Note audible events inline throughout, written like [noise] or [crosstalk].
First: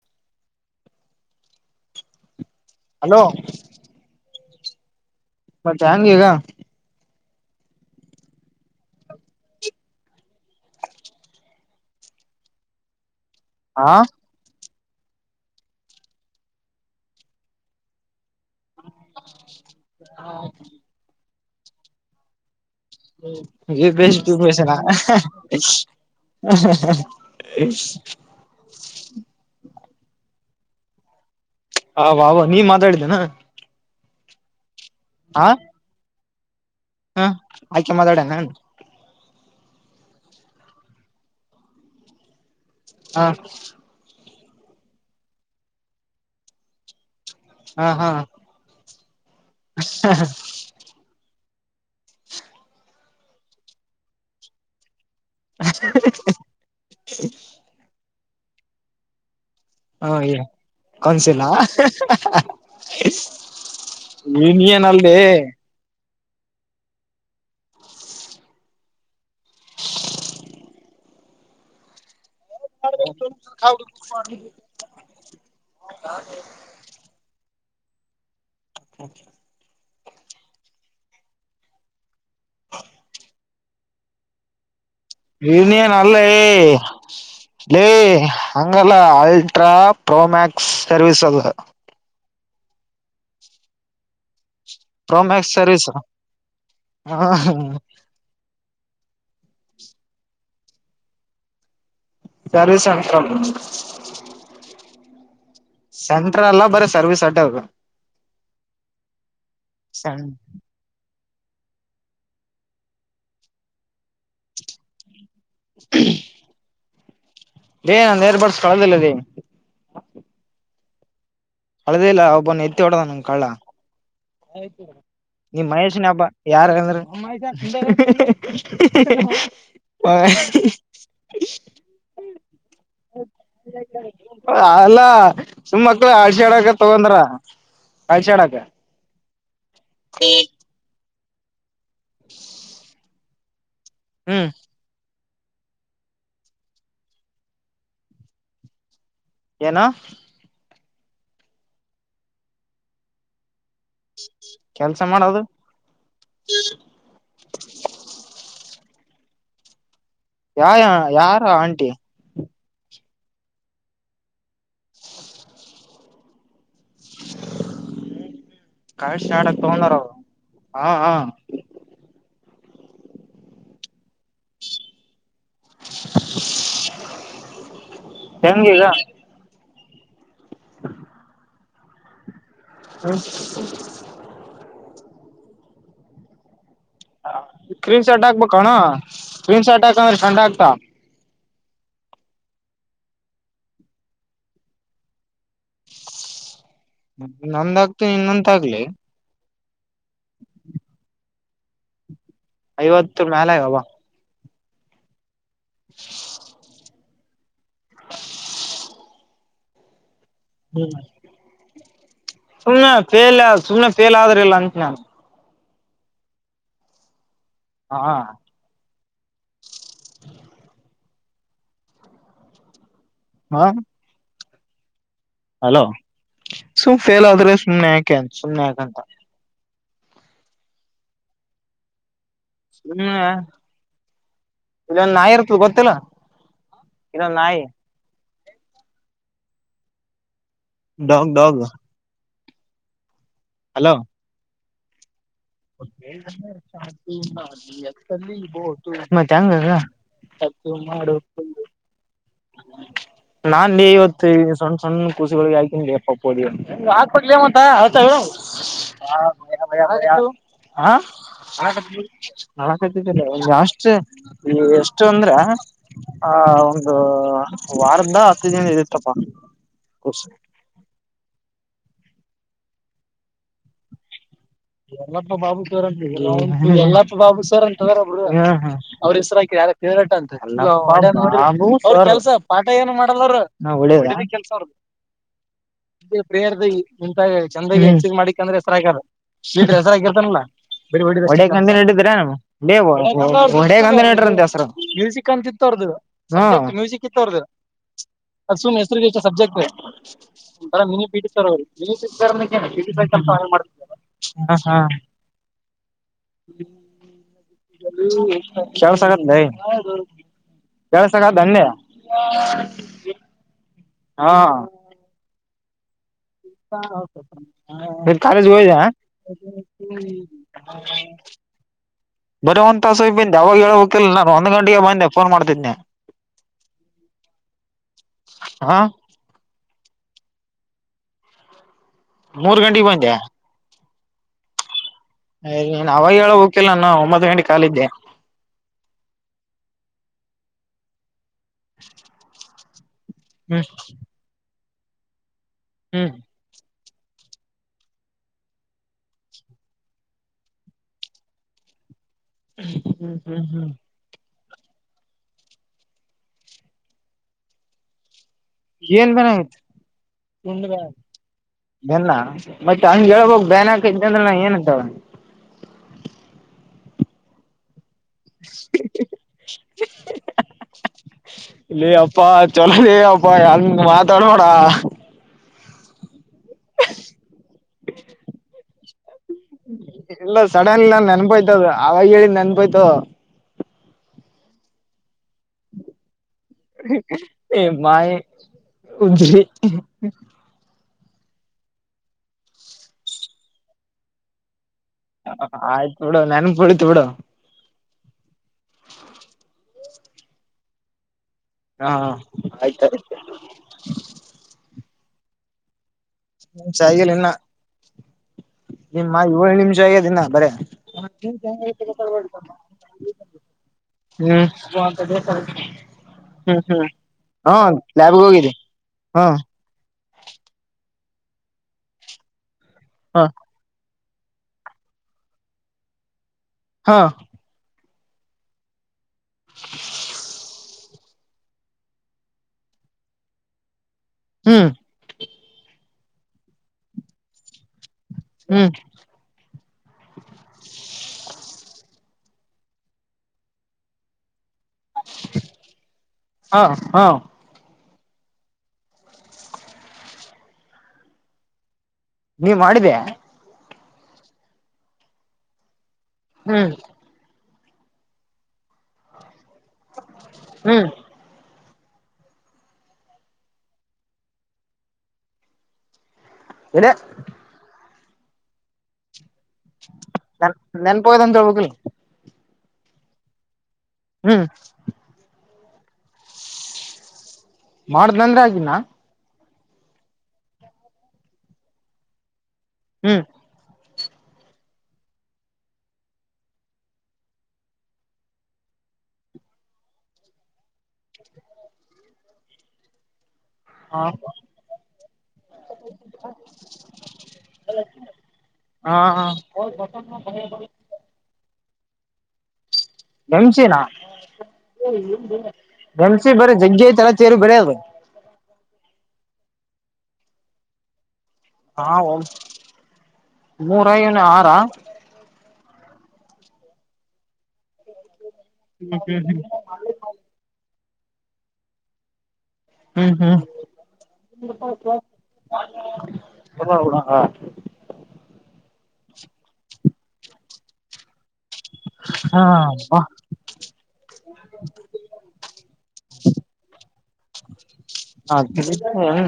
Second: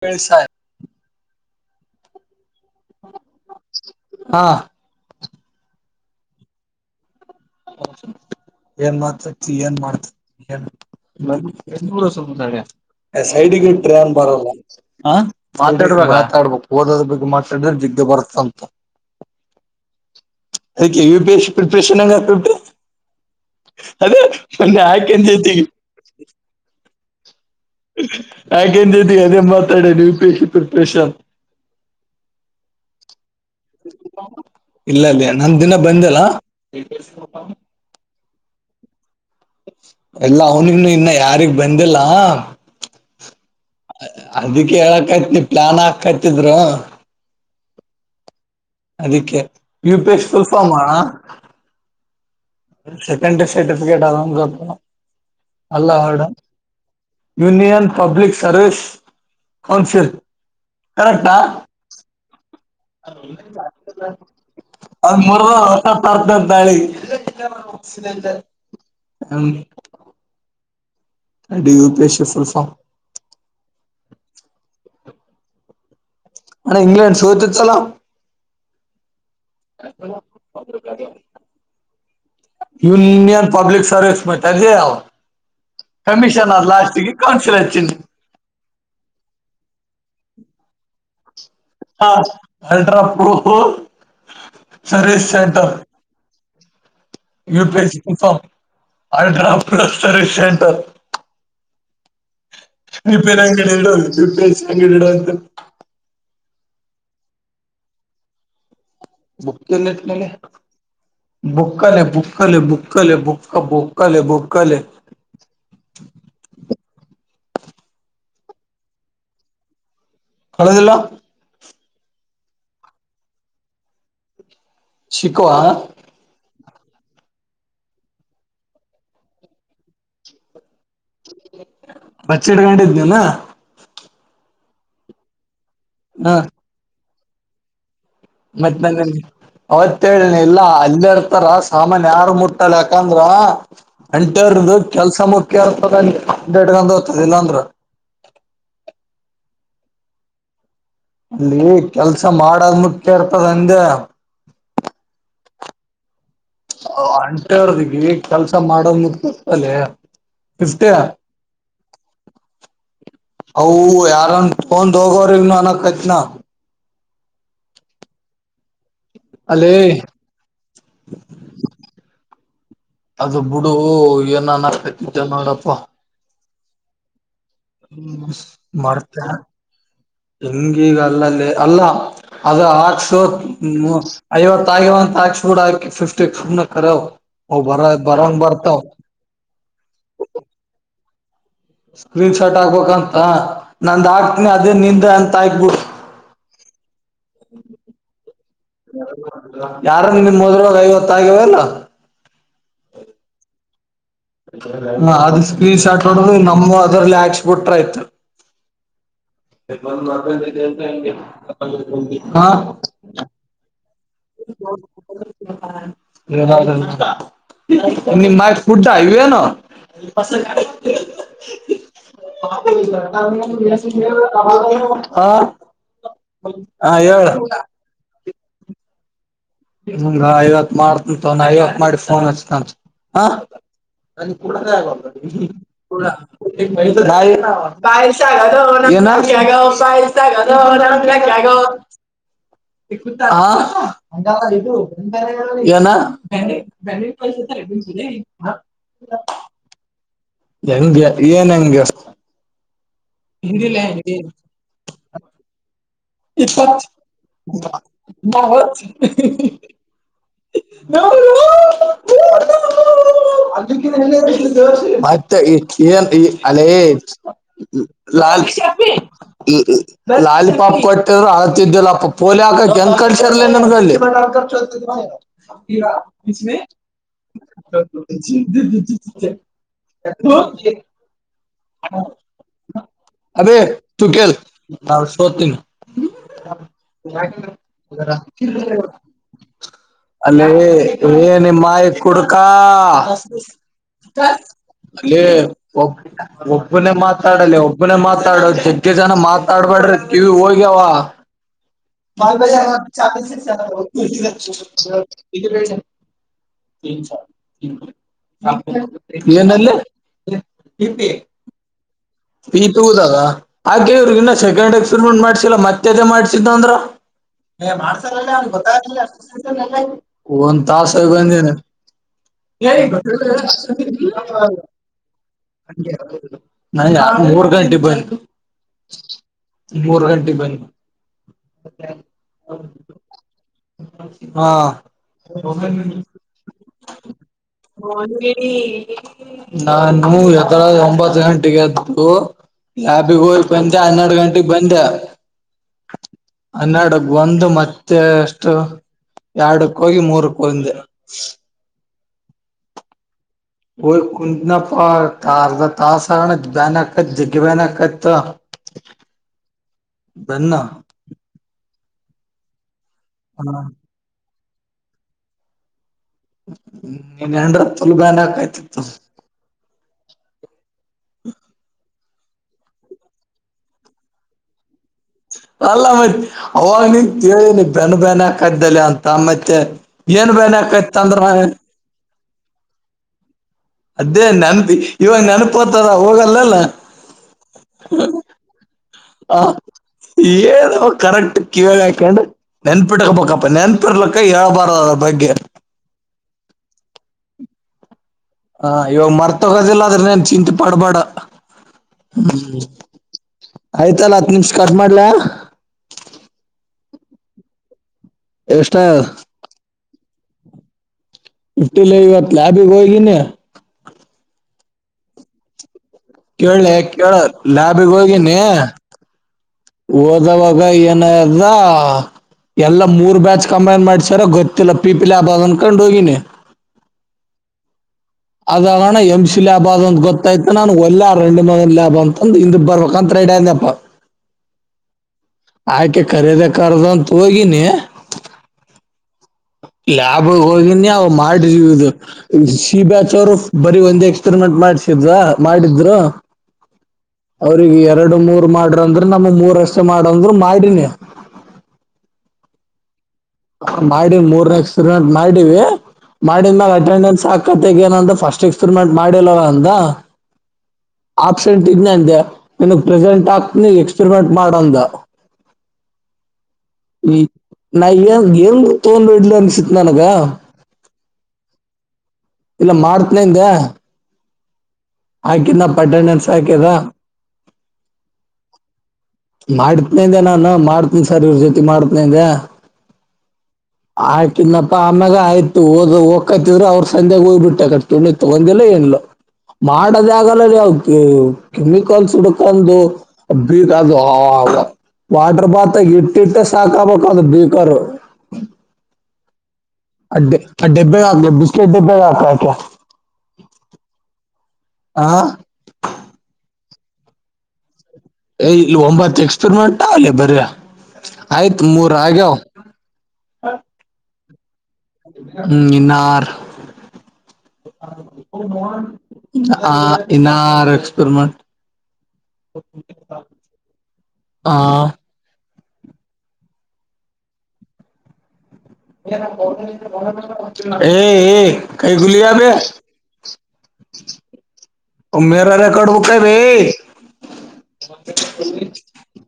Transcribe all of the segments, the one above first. ಕೆಳ್ಸಾಯ hello ಹಾಂ ಮಟ್ನ್ಗೆಗ ಕಸು ಏನ್ ಮಾಡ್ತತಿ ಏನ್ ಮಾಡ್ತಡ ಸೈಡ್ಿಗೆ ಹ ಟ್ರ್ಯಾನ್ ಬರಲ್ಲ ಹ ಮಾತಾಡ್ಬೇಕ ಮಾತಾಡ್ಬೇಕು ಓದೋದ ಬಗ್ ಮಾತಾಡಿದ್ರೆ ಜಿಗ್ಗ ಬರ್ತಂತ ಹಾ ಪ್ರಶ್ನ ಈ ಬೇಶ ತ ಬಸರ ಮೊನ್ನೆ ಆಕೆನ್ ಜೊತೆಗೆ ಆಯ ಎ ಅದೇ ಮಾತಾಡ ಯುಪಿ ಎ ಪ್ರಿಪರೇಷಾನ್ ಅವ ಅವ ನೀವ ಮಾತಾಡಿದ್ದೇನಾ ಇಲ್ಲ ಅಲ್ಲಿಯ ನಂದ ದಿನ ಬಂದಲ್ಲ ಹಾ ಆಯ್ಕೆ ಮಾತಾಡಣ ಎಲ್ಲ ಅವನಿಗನು ಇನ್ನ ಯಾರಿಗ್ ಬಂದಿಲ್ಲ ಹಾ ಅದಿಕ್ ಹೇಳಕೈತ್ ನೀ ಪ್ಲಾನ್ ಹಾಕೈತಿದ್ರು ಹಾ ಹಾ ಅದಕ್ಕೆ ಯು ಪಿ ಎಕ್ ಸ್ವಲ್ಪ ಮಾಡ ಸೆಕಂಡ್ ಸರ್ಿಫಿಕೇಟ್ ಆದ ಕ ಅಲ್ಲಡ ಯೂನಿಯನ್ ಪಬ್ಲಕ್ ಸರ್ವೀಸ್ ಹ ಕನ್ಸಿಲ್ಲ ನೀನ್ ಏನ ಅಲ್ೇ ಂತಾಳ ಹ ಅ ಉಪೇಶ [unintelligible] ಅೆ ಇಂಗ್ಲೆಂಡ ಸತೆ ಚಲ ಯುನಿಯನ್ ಪಬ್ಲಕ್ ಸರ್ವಿಸ ಮ ಇನಿಯನ್ ಅಲ್ಲ ಏ ಕೌನ್ಸಿಲ್ ಲ ಹಚ್ಚಿಂದು ಹಂಗಲ್ಲ ಅಲ್ಟ್ರಾ ಪ್ರೋಮ್ಯಾಕ್ಸ್ ಸರ್ವೀಸ್ ಅದ ಹಾ ultra proof service Pro Max centre service ಹ ಯು ಪಿ ಎಸ್ ಸಿಫ ಅಲ್ಡ್ರಾ ಪ್ಲಸ್ ಸರ್್ ಸೆಟರ್ ಸರ್ವಿಸ್ ವಿಪ ಸೆಂಟ್ರಲ್ ನಂಗಡಿ ಇ ಅಂಗಂತ ಸರ್ವಿಸ ಅ ಹೋಗ ಬುಕ್ನ್ನಟ್ಟಿಲ್ಲಲ್ಲೇ ಬುಕ್ಕಾಲ ಬುಕಲೆ ಬುಕ್ಕಲೆ ಬುಕ ಬುಕಾಲ ಬಕಲೆ ೇ ನಂದ ಏರ್ ಬಡ್ಸ್ಕೊಳದಿಲ್ಲದ ಹಳದಲ್ಲ ಅಳದೇ ಇಲ್ಲ ಒಬ್ಬನ ಎತ್ತಿ ಹೊಡ್ದ ನನ್ ಕಳ್ಳ ಶಿಕುವ ನೀ ಮಹೇಶನ ಹಬ್ಬ ಯಾರ ಅಂದ್ರ ಬತ್ೆಡು ಗಂಟೆ ಇದನನ ಅಲ್ಲ ಸುಮ್ಮ ಮಕ್ಕಳು ಆಡ್ ತಗೊಂಡ್ರ ಮತ್ತ ನಂದ ಅವತ್ೇಳನ ಇಲ್ಲ ಅಲ್ಲ ಇರ್ತಾರ ಸಾಮಾನ್ಯ ಯಾರ ಮುಟ್ಟಲ್ಲ ಯಾಕಂದ್ರ ಹ್ಮ್ ಅಂಟರ್ದು ಕೆಲ್ಸ ಮ ಕೆಪ್ಪ ಟಕ ಹತಲ್ಲ ಅಂದ್ರ ಏನ ಅಲ್ಲಿ ಕೆಲ್ಸ ಮಾಡದ್ ಮುಖ್ಯ ಇರ್ತದ ಅಂದೆ ಕೆಲ್ಸ ಮಾಡೋದು ಅಂಟರ್ದಿಗೆ ಕೆಲ್ಸ ಮಾಡದ ಗರ್ತಲ್ಲ ಯ ಯಾರು ಆಂಟಿ ಹ ಯಾರನ್ ೋಂದ್ ಹೋಗವ್ರಗ್ನು ಅನ ಕತ್ನಾ ಕಳ ಶಡ ಅಲ್ಲೇ ತಗೊಂಡಾರ ಹಾ ಹಾ ಓ ಏನಾನ ಕತಿದ್ದ ನೋಡಪ್ಪ [unintelligible] ಹ್ಮ ಹೆಂಗ ಈಗ ಮಾಡತ ಹಂಗೀಗ ಅಲ್ಲಲ್ಲಿ ಅಲ್ಲ ಅದು ಆರ್ಸ ಐವತ್ತ ಆಗ ಆಕ್ಸ್ಫೋರ್ಡ್ ಆ ಿಫ್ಟಿ ಕ್ರೀನ್ ಶರ್ಟ್ ಹಾಕ್ಬೇಕ ಅಣ ಕ್ರೀನ್ ಶರ್ಟ್ ಹಾಕಂದ್ರೆ ಂಡ ಆಗ್ತಾ ಸ್ಕ್ರೀನ್ ಶಾಟ್ ಆಗ್ಬೇಕಂತ ನಂದ ಆಗ್ತನಿ ಅದೇ ನಿಂದ ಅಂತ ಆಯಕ್ಬಿಡ್ ನಂದ ಆಗ್ತ ಇನ್ನಂತ ಆಗ್ಲಿ ಯಾರ ನಿ ನಿಮ ಮೊದ್ರವಾಗ ಐವತ್ತ ಆಗ್ಯವ ಅಲ್ಲ ಐವತ್ತು ನಾಲಯವ ಹ ಅದು ಸ್ಕ್ರೀನ್ ಶಾಟ್ ನೋಡ ನಮ್ಮ ಅದ್ರ ಬಿಟ್ರ ಆಯ್ತು ಅ ಹ್ಮ್ ಹಗೆ ಸುಮ್ನೆ ಫೇಲ್ ಸುಮ್ಮನೆ ಫೇಲ್ ಆದ್ರಲ್ಲ ಅಂತ ನು ಹಾ ಮಾೈಕ್ ಪುಡ್ತ ಆನು ಕಸ ಹ ಹ ಅಲೋ ಸುಮ್ ಹೇಳ ಫೇಲ್ ಆದ್ರೆ ಸುಮ್ನೆ ಯಾಕೆ ಸುಮ್ನೆ ಯಾಕಂತ ಹಂಗ ಐವತ್ ಮಾಡ್ತಂತ ಐವತ್ ಮಾಡಿ ಫೋನ್ ಹಚ್ತ ಹ ಸುಮ್ನೆ ಅ ಪೂಡ ಕಗ ಇಲ್ಲೊಂದ್ ನಾಯಿ ಇರ್ತದ ಗೊತ್ತಿಲ್ಲ ಮಿನ ಇಲ್ಲೊಂದ್ ರಾಮನಾ ನಾಯಿ ಕಗ ಪಾಯಲ್ಸಾಲ ಡಾಗ್ ರಾಮನಾಕ್ಷ್ಯಾಗ ಡಾಗ್ ಹಲೋ ಇದು ಬೆ ಬನಫಟ್ ಪೈಸದೆ ಹೆಗೆ ಮತ್ ಹೆಂಗ ಏನ್ ಹೆಂಗೆ ನಾ ಇವತ್ತು ಸಣ್ಣ ಸಣ್ಣ ಖುಷಿಗಳಿಗೆ ಆಾ್ಕಿನ ಒಬೋದ ನೀ ಹಾಕ್ಬಲಂತತ ಹ ನ ಜಾಸ್ೇ ಎಷ್ಟು ಅಂದ್ರ ಕನ್ ಈ ಆ ಒಂದು ಅನಜ ವಾರದ ಲಾಲ್ ಹತ್ತು ದಿನ ಇರುತ್ತಪ್ಪಾ ಕೋರ್ಸ್ ಲಾಲ ಪಾಪ್ ಪಟ್ಟಿದರು ಅತಿದ್ದಿಲ್ಲ ಪೋಲಿ ಹಾಕಕ್ ಎಂಗಂತ ಕಳ್ಸರ್ಲ ನನ್ಗಲ್ಲಿ ಎಲ್ಲಪ್ಪ ಬಾಬು ಸರ್ ಅಂತ ಎಲ್ಲಪ್ಪ ಬಾಬು ಸರ್ ಅಂತ್ರಬ್ ಅವ್ರ ಹೆಸರಾ ಯ ವ್ರಟ್ ಅಂತ ಕೆಲ್ಸ ಪಾಠ ಏನು ಮಾಡ ಆ ಸೋ ತಿಿನ ಪ್ರೇರ್ದ ಮುಂಂತ ಚಂದೈ ಹೆಸ ಮಾಡಿಿಕಂದ್ರೆ ಹೆಸರ ಆಗದ ಈ ಹೆಸರಗಿರ್ತನಲ್ಲ ಅಲ್ಲೇ ಏ ನಿಮ್ಮ ಮಾಯಿ ನಡಿದ್ರ ಕುಡ್ಕಾ ಅಲ್ಲಿ ಮ್ಯೂಸಿಕ್ ಅಂತ ಇತ್ತು ಅವರ್ದ ಒಬ್ ಒಬ್ಬನೇ ಮ್ಯೂಸಿಕ್ ಇತ್ತು ಅವರ್ದ ಸುಮ್ ಹೆಸರು ಮಾತಾಡ್ಬಡ್ರಿ ಕಿವಿ ಹೋಗಿ ಬರ ಮಿನಿ ಬಿಡ್ತಾರ ಮಲ್ಬಜಾರ ಚಾ ಹ ಹಾ ಇ ಬೆ ಕೆಳ್ಸಕತ್ ಲೇ ನೀನಲ್ಲ ಪ ಪ ಕೆಳ್ಸಕತ್ ಅಂದೆ ಪೀಿತು ದದಾ [unintelligible] ಹಾಗೆ ಇ್ರಗ ಹಾ ಇನ್ನ ಸೆಕಂಡ್ ಎಕ್ಸ್ಪೆರಿೆಂಟ್ ಮಾಡಸಿಲ್ಲ ಮತ್ತೆ ಅೇ ಮಾಡ್ಸ ಇವತ್ ಕಾಲೇಜ್ ಹೋಗಿದ್ಯಾ ೊ ಒಂದ್ ತಾಸ ಬ ಸಾರ್ ಹೇ ಬರೀ ಒಂದ್ ತಾಸ ಬಂದೆ ಅವಾಗ ಹೇಳಬೇಕಿಲ್ಲ ನಾನು ಒಂದ್ ಗಂಟೆಗೆ ಬಂದೆ ಫೋನ್ ಮಾಡ್ತಿದ್ನೆ ನಂಗ್ಯಾ ಮೂರ್ ಗಂಟೆ ಬಂದ್ ಹಾ ಮೂರು ಗಂಟೆಗೆ ಬಂದ್ ಮೂರ್ ಗಂಟೆಗೆ ಬಂದ್ಯಾ ಹಾ ಹ ನೀನ್ ಅವಾಗ ಹೇಳಬೇಕಿಲ್ಲ ನಾನು ಒಂಬತ್ತು ಗಂಟೆ ಕಾಲಿದ್ದೆ ಮೊಯಿನಿ ನಾನು ಒಂಬತ್ತು ಗಂಟೆಗೆದ್ದು ಯಾಬಿಗ ಹ್ಮ್ ಹಂದೆ ಹನ್ನೆರಡು ಗಂಟೆಗೆ ಬಂದೇ ಹೂ ಹನ್ನೆರಡ ಬಂದು ಮತ್ತೆ ಅಷ್ಟು ಎರಡುಕ್ಕೂ ಹೋಗಿ ಮೂರುಕ್ಕೆ ಬಂದೆ ಹೂ ಹೂ ಹೂ ಇನ್ನಪ್ಪಾಾರ್ದ ತಾಸಸ್ಣ ಬ್ಯಾನ್ ಹಕತ್ ಜಿಗ್ಗ ಬ್ಯಾನ್ ಹಕತ್ ಏನ್ ಬ್ಯಾನ್ ಅಗತಿ ಬೆನ್ನ ನಡಿ ತಂಗ್ಗೆ ಹೇಳಳ್ಬ ಬ್ಯಾನ್ಕ್ದ ಅಂದ್ರೆ ನಾ ಏನ್ಂತಾಳ ಹೂ ನ್ ಹೆಂಡ್ರತ್ತಲ್ ಬ್ಯಾಂಡ ಹಾಕಾಯ್ತಿತ್ತು ಲೆ ಅಪ್ಪಾ ಚಲೋ ಅಪ್ಪಾಹಾಂಗ್ ಮಾತಾಡ್ಬೋಡ ಅಲ್ಲ ಮತ್ತ್ ಅವಾಗ ನೀನ್ ಕೇಳಿನಿ ಬೆನ್ನ ಬೆನಕ ಇದ್ದಲೆ ಅಂತ ಮತ್ತೆ ಏನ್ ಇಲ್ಲ ಬನ್ಕೈತ್ ಅಂದ್ರ ನನ್ಪೋಯ್ತ ಅದೇ ನೆನ್ಂತಿ ಇವಾಗ ನೆನಪತಾರ ಹೋಗಲ್ಲಲ್ಲ ಏ ಮಾಯಿ ಉಜ್ರಿ ಹ ಏನು ಕರೆಕ್ಟ್ ಕಿವಿ ಹಾಕೊಂಡು ನೆನ್ಪಿಟ್ಟಕ್ ಬಬೇಕಪ್ಪ ನೆನ್ಪಿರ್ಲಕ್ಕ ಹೇಳಬಾರ ಆಯ್ತೋಡ ನನ್ಪಡ ೋಡೋ ಅ ಚಿಂತ ಪಾಡು ಪಾಡ ಹಾ ಹೂ ಆಯ್ತಾಯ್ತು ಆಯ್ತಲ್ಲ ಹತ್ ನಿಮ್ಷ ಕಟ್ ಮಾಡ್ಲ ನಿಮ್ಷಗ ಇನ್ನ ಎಷ್ಟ ನಿಮ್ಮ ಏಳು ನಿಮಿಷ ಆಗದ ಇನ್ನ ಬರ ನಿಫ್ಟಿ ಲೈ ಹೊತ್ತು ಲ ಆಬಿಗಯಗಿ ಹೂ ಕೇಳ ಕೇಳ ಲಾಬಿಗ್ ಲ್ಯಾಬ್ಗೆ ಹೋಗಿನಿ ಹೋಗಿದ್ದಿ ಹಾ ಓದುವಗ ಏ ಎಲ್ಲ ಮೂರ್ ಹಾ ಬ್ಯಾಚ್ ಕಂಬೈನ್ ಮಾಡ್ ತರ ಗೊತ್ತಿಲ್ಲ ಪೀಪಲೆ ಅ ಬನ್ ಕೊಂಡು ಹೋಗಿನ ಹಾ ಅಣ ಎಂ್ ಸಿ ಲ್ಾಬ್ ಆದಂತ ಗೊತ್ತಾಯ್ತ ನಾನು ಒಲ್ಲಾ ರೆಂಡ ಮ ಲ್ಯಾಬ್ ಅಂತಂದ ಹಿಂದ ಬರ್ಬೇಕಂತ ರೆಡಿ ಅಡ್ಯಪ್ಪ ಹ್ಮ್ ಆಕೆ ಕರೀದ ಕರದ ಅಂತ ಹೋಗಿನಿ ಹ್ಮ್ ಲ್ಯಾಬ ಹೋಗಿನಿ ಅವ ಮಾಡಿರುದು ಸಿ ಬ್ಯಾಚ್ ಅವರುಫ ಬೀ ಒಂದಂದು ಎಕ್ಸ್ಪಿರಿಮೆಂಟ್ ಮಾಡಸಿದ್ವಾ ಮಾಡಿದ್ರು ಹಾ ಹಾ ಅವಿಗೆ ಎರಡು ಮೂರ್ ಮಾಡ್ರ ಅಂದ್ರ ನಮ ಮೂರಷ್ಟ ಮಾಡಂದ್ರು ಮಾಡನಿ ನೀವ ಮಾಡಿದ್ಯಾ ಮಾಡಿ ಮೂರ್ನಕ್ಸ್ಪೀಮೆಂಟ್ ಮಾಡಿವಿ ಮಾಡಿದ ಹ್ಮ್ ಅಟೆಂಡೆನ್ಸ್ ಹಾ ಕತೆಗ ಏನಂತ ಫಸ್ಟ್ ಎಕ್ಸ್ಪೆರಿಮೆಂಟ್ ಮಾಡಿಲ್ಲವ ಅಂದ ಹ್ಮ್ ಆಪ್ಸೆಂಟ್ ೆ ನನ್ಗ್ ಪ್ರೆಸೆಂಟ್ ಆಗ್ತನ ಎಕ್ಸ್ಪೆರಿಮೆಂಟ್ ಮಾಡಂದ ಒಡೆಯರ್ ನ ತೋೊಂಡ ವೇಡ್ಲ ನ್ ನನ್ಪಯತಂದಮಗಲ್ ಇಲ್ಲ ಮಾಡತ್ನಂದೆ ಹ್ಮ್ ಹಾಕ ನ ಪಟ್ಟಣನ್ ಸಾಕ್ಯದ ಮಾಡ್ದ್ಂದ್ರೆ ಆಗಿನ ಮಾಡತ್ನೇಂದೆ ನಾನು ಮಾಡ್ತನಿ ಸರ್ ಇವ್ರ ಜೊತೆ ಮಾಡತ್ನಂದೆ ಹ್ಮ್ ಆಾಕನ್ಪ್ಪಾ ಆಮ್ಯಾಗ ಆಯ್ತು ಹದ್ ಹ್ಕತಿದ್ರು ಅವರು ಸಂಜ್ಯಾಗ ಹೋಗ್ಬ ಬಿಟ್ಟ ಕೊಂಡಿತ್ತು ಒಂದಲ್ಲ ಮಾಡದ ಆಾಗಲ್ಲ ಯಾವ ಕೆಮಿಕಲ್ಸ್ ಹುಡ್ಕೊಂಡು ಅ ಕ ಹ ಹ ವಾಟರ್ ಬಾತ್ಲ್ ಇಟ್ಟಿಟ್ಟ ಸಾಕಬೇಕ ಅಂದ್ರ ಬೀಕರು ಹಾ ಹ ಅ ಡಬ್ಬೆ ಬಿಸಕಟ್ ಡಬ್ಬೆ ಆತಾ ನೆಮ್ಸಿನ ಆ ನೆಮ್ಸಿ ಬರ ಜಗ್ಜ ಐತಿ ರ ಚೇರು ಬರದು ಏ ಇಲ್ಲಿ ಒಂಬತ್ತು ಎಕ್ಸ್ಪೆರಿಮೆಂಟ್ಲ್ಲ ಬರಯ ಆಯ್ತು ಮೂ ಹಾ ರಗಾವ ಮೂರನ ಆರ ಹ್ಮರ್ ಹ್ಮ್ ಹ್ಮ್ ಆ ಇನ್ನಾರ ಎಕ್ಸ್ಪೆರಿಮೆಂಟ್ ಹ್ಮ್ ಹ್ಮ್ ಆ ಎಲ್ಲಡ ಏ ಏ ಕೈ ಗುಲಿ ಆಬ ಹಾ ಮೇರ ರೆಕಾರ್ರ್ಡ್ ಬುಕ ಭೈ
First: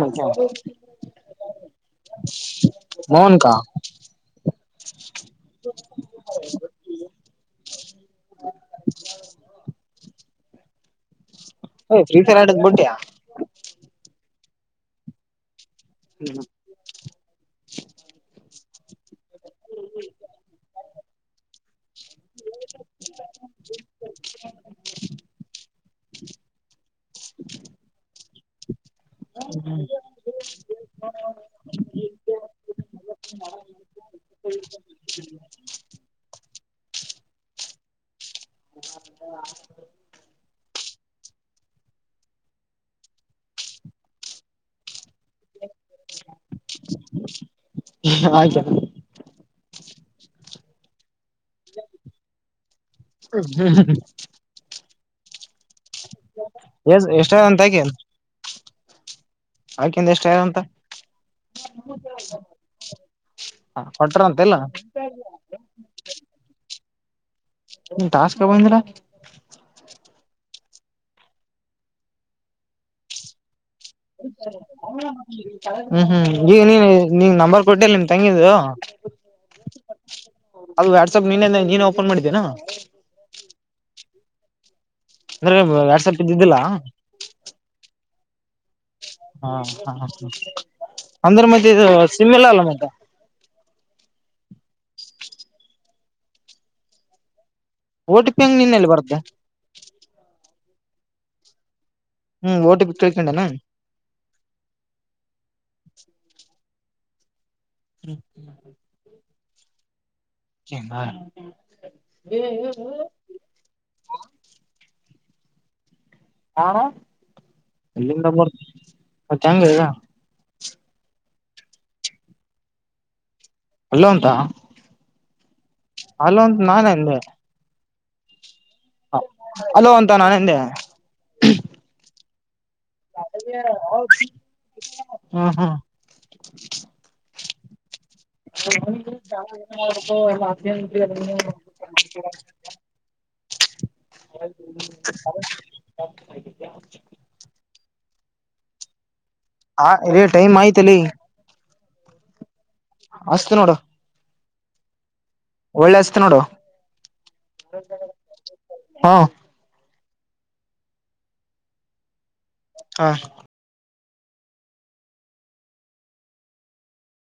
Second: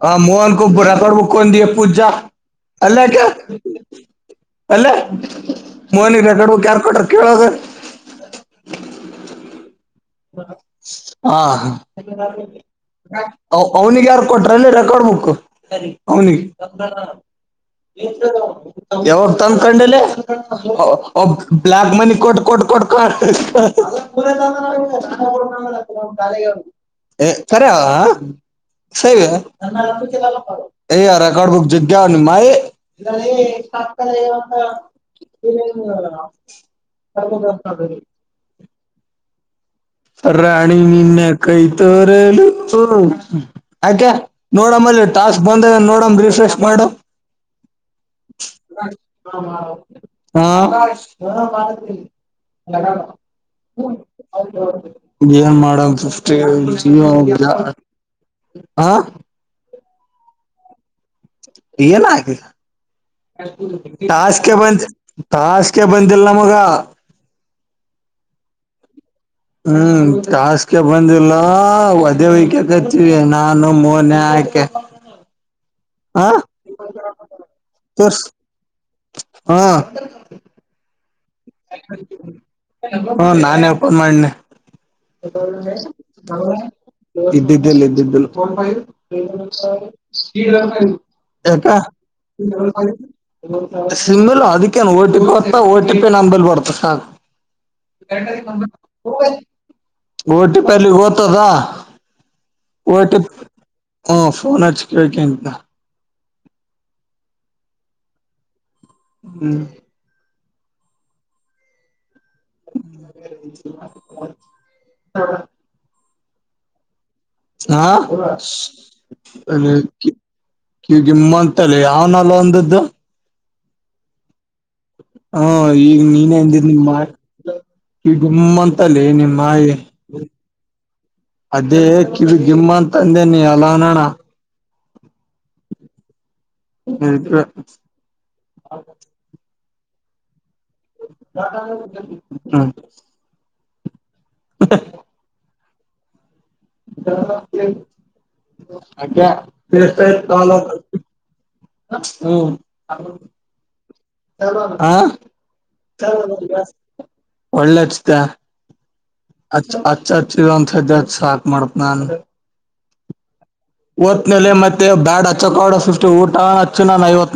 ಹ ಮೋಹನ್ಕ ಬುರಾ ತಡಬು ಕೊಂಡ ದ ಪೂಜಾ ಅಲ್ಲ ಮೋಹನ್ ಕಾ ಅಲ್ಲೇ ಮಹನಿ ರಕಡ್ಬೇಕಕ್ ಯಾರ್ ಕೊಟ್ರ ಕೇಳದ ಹ ಹಾ ಫ್ರೀ ಫೈರ್ ಆಡದ್ ಬಿಟ್ಟ್ಯಾ ನೀ ಯಾರ ಕೊಟ್ರಲ್ಲಿ ರೆಕಾರ್ಡ್ ಬುಕ್ ಅವನಿಗೆ ಯಾವಾಗ ತಂದಕೊಂಡಲ್ಲಿ ಬ್ಲಾಕ್ ಮನಿ ಕೊಟ್ಟ ಕೊಟ್ಟ ಕೊಟ್ಟ ಕೊ ಸರಿ ಹಗ ಎ ಕ ಕಡ್ಬುಕ್ ಜ ಮಾಡಯ ಇರಕ ಹಲ್ಲ ರಾಣಿ ನಿನ್ನ ಕೈ ತೋರೆಲು ಆಾಕೆ ನೋಡಮಲ್ಲಿ ಟಾಸ್ಕ್ ಬಂದ ನೋಡ ರರಿಫ್ರೆಶ್ ಮಾಡು ಹಾ ಕಾಲ ಹ ಅವ ಏನ್ ಮಾಡಷ್ಟ ಎಷ್ಟ ಅಂತ ಆಕೆ ಆ ಆಕಂದ ಎಷ್ಟ ಯಾರ ಅಂತ ಏನ ಆ ಕೊಟ್ರ ಟಾಸ್ಗೆ ಅಂತೆಲ್ಲ ಬಂದ ಟಾಸ್ಗೆ ಬಂದಿಲ್ಲ ನಮಗ ಟಾಸ್ಕಿ ಬಂದಿರಾ ಹ್ಮ್ ಟಾಸ್ಕೆ ಬಂದಿಲ್ಲ ಅದೇ ವಕ ಕತೀವಿ ನಾನು ಮೊನ ಆಯಕೆ ಹ್ಮ್ ಹ್ಮ್ ಈಗ ನೀ ನೀನ್ ನಂಬರ್ ಕೊಟ್ಟಿಲ್ಲ ನಿನ್ ತೋರ್ಸ್ ತಂಗಿದ್ದು ಹಾ ಅದು ವಾಟ್ಸಪ್ ನೀನೇ ನೀನ್ ಓಪನ್ ಮಾಡಿದ್ದೇನಾ ಹ್ಮ ನಾನೇ ಓಪನ್ ಮಾಡನೆ ಅಂದ್ರೆ ವಾಟ್ಸಪ್ ಇದ್ದಿದ್ದಿಲ್ಲ ಇದ್ದಿದ್ದಲ್ಲ ಇದ್ದಿದ್ದಿಲ್ಲ [inaudible] ಹ ಹ ಅಂದ್ರೆ ಮತ್ತೆ ಇದು ಸಿಮ್ ಇಲ್ಲ ಅಲ್ಲ ಮತ್ತೆ ಸಿಮ್ಮಲ್ ಅದಕ್ಕೇನ್ ಓಟಿ ಪಿ ಹೊತ್ತ ಓಟಿ ಪಿ ನಂಬಲ್ ಬರ್ತ ಸಾ ಓ ಟಿ ಪಿ ಹೆಂಗ್ ನಿನ್ನಲ್ಲಿ ಬರುತ್ತೆ ಟಿ ಪಲ್ಲಿ ಗತದ ಹ್ಮ್ ಓ ಟಿ ಹ ಪಿ ತಿಳ್ಕೊಂಡೇನಾ ಹ ಫೋನ್ ಅಚ್ಚ ಕಿಂದ ಹ್ಮ್ ಹ್ಮ್ ಚ ಹ ಹಾ ಹಾ ಮತ್ತ ಅ ಹೆಂಗ ಈಗ ಕಿವಗಿಮ್ಮಂತಲ್ಲಿ ಯಾವನಲ್ಲ ಒಂದದ್ದು ಅಲ್ಲ ಉಂತ ಹ ಈಗ ನೀನ್ಂದಮ್ಮಂತ ಎಂದೆ ನಿಮ್ಮಾಯಿ ಅಲೋ ಅಂತ ನಾನ ಎಂದೆ ಅದೇ ಇಿವ ಗಿಮ್ಮ ಅಂತಂದೆನ ಅಲ್ಲನಣ ಹ್ಮ್ ಹ್ಮ್ ಹ ಲ್ಲ ಅ [inaudible] ಅ ಆ ಇ ತಾಲ ಟೈಮ್ ಆಯ್ತಲ್ಲಿ ಹ್ಮ್ ಹಷ್ಟ ನೋಡ ಹಾ ನೋಡು ಒಳ್ಳೆಚ್ಿತ ಹ್ಮ ಅ ಅಚ್ಚ ಹಚ್ಚ ಒಂತ ಸಾಕ್ ಮಾಡ್ತ್ ನಾನ್ು ಹಾ ತ್ನೆಲೆ ಮತ್ತೆ ಬ್ಯಾಡ್ ಅಚ್ಚಕವಾಡ ಸೃಷ್ಟಿ ಊಟ ಅಚ್ಚುನಾನ ಐವತ್ ನ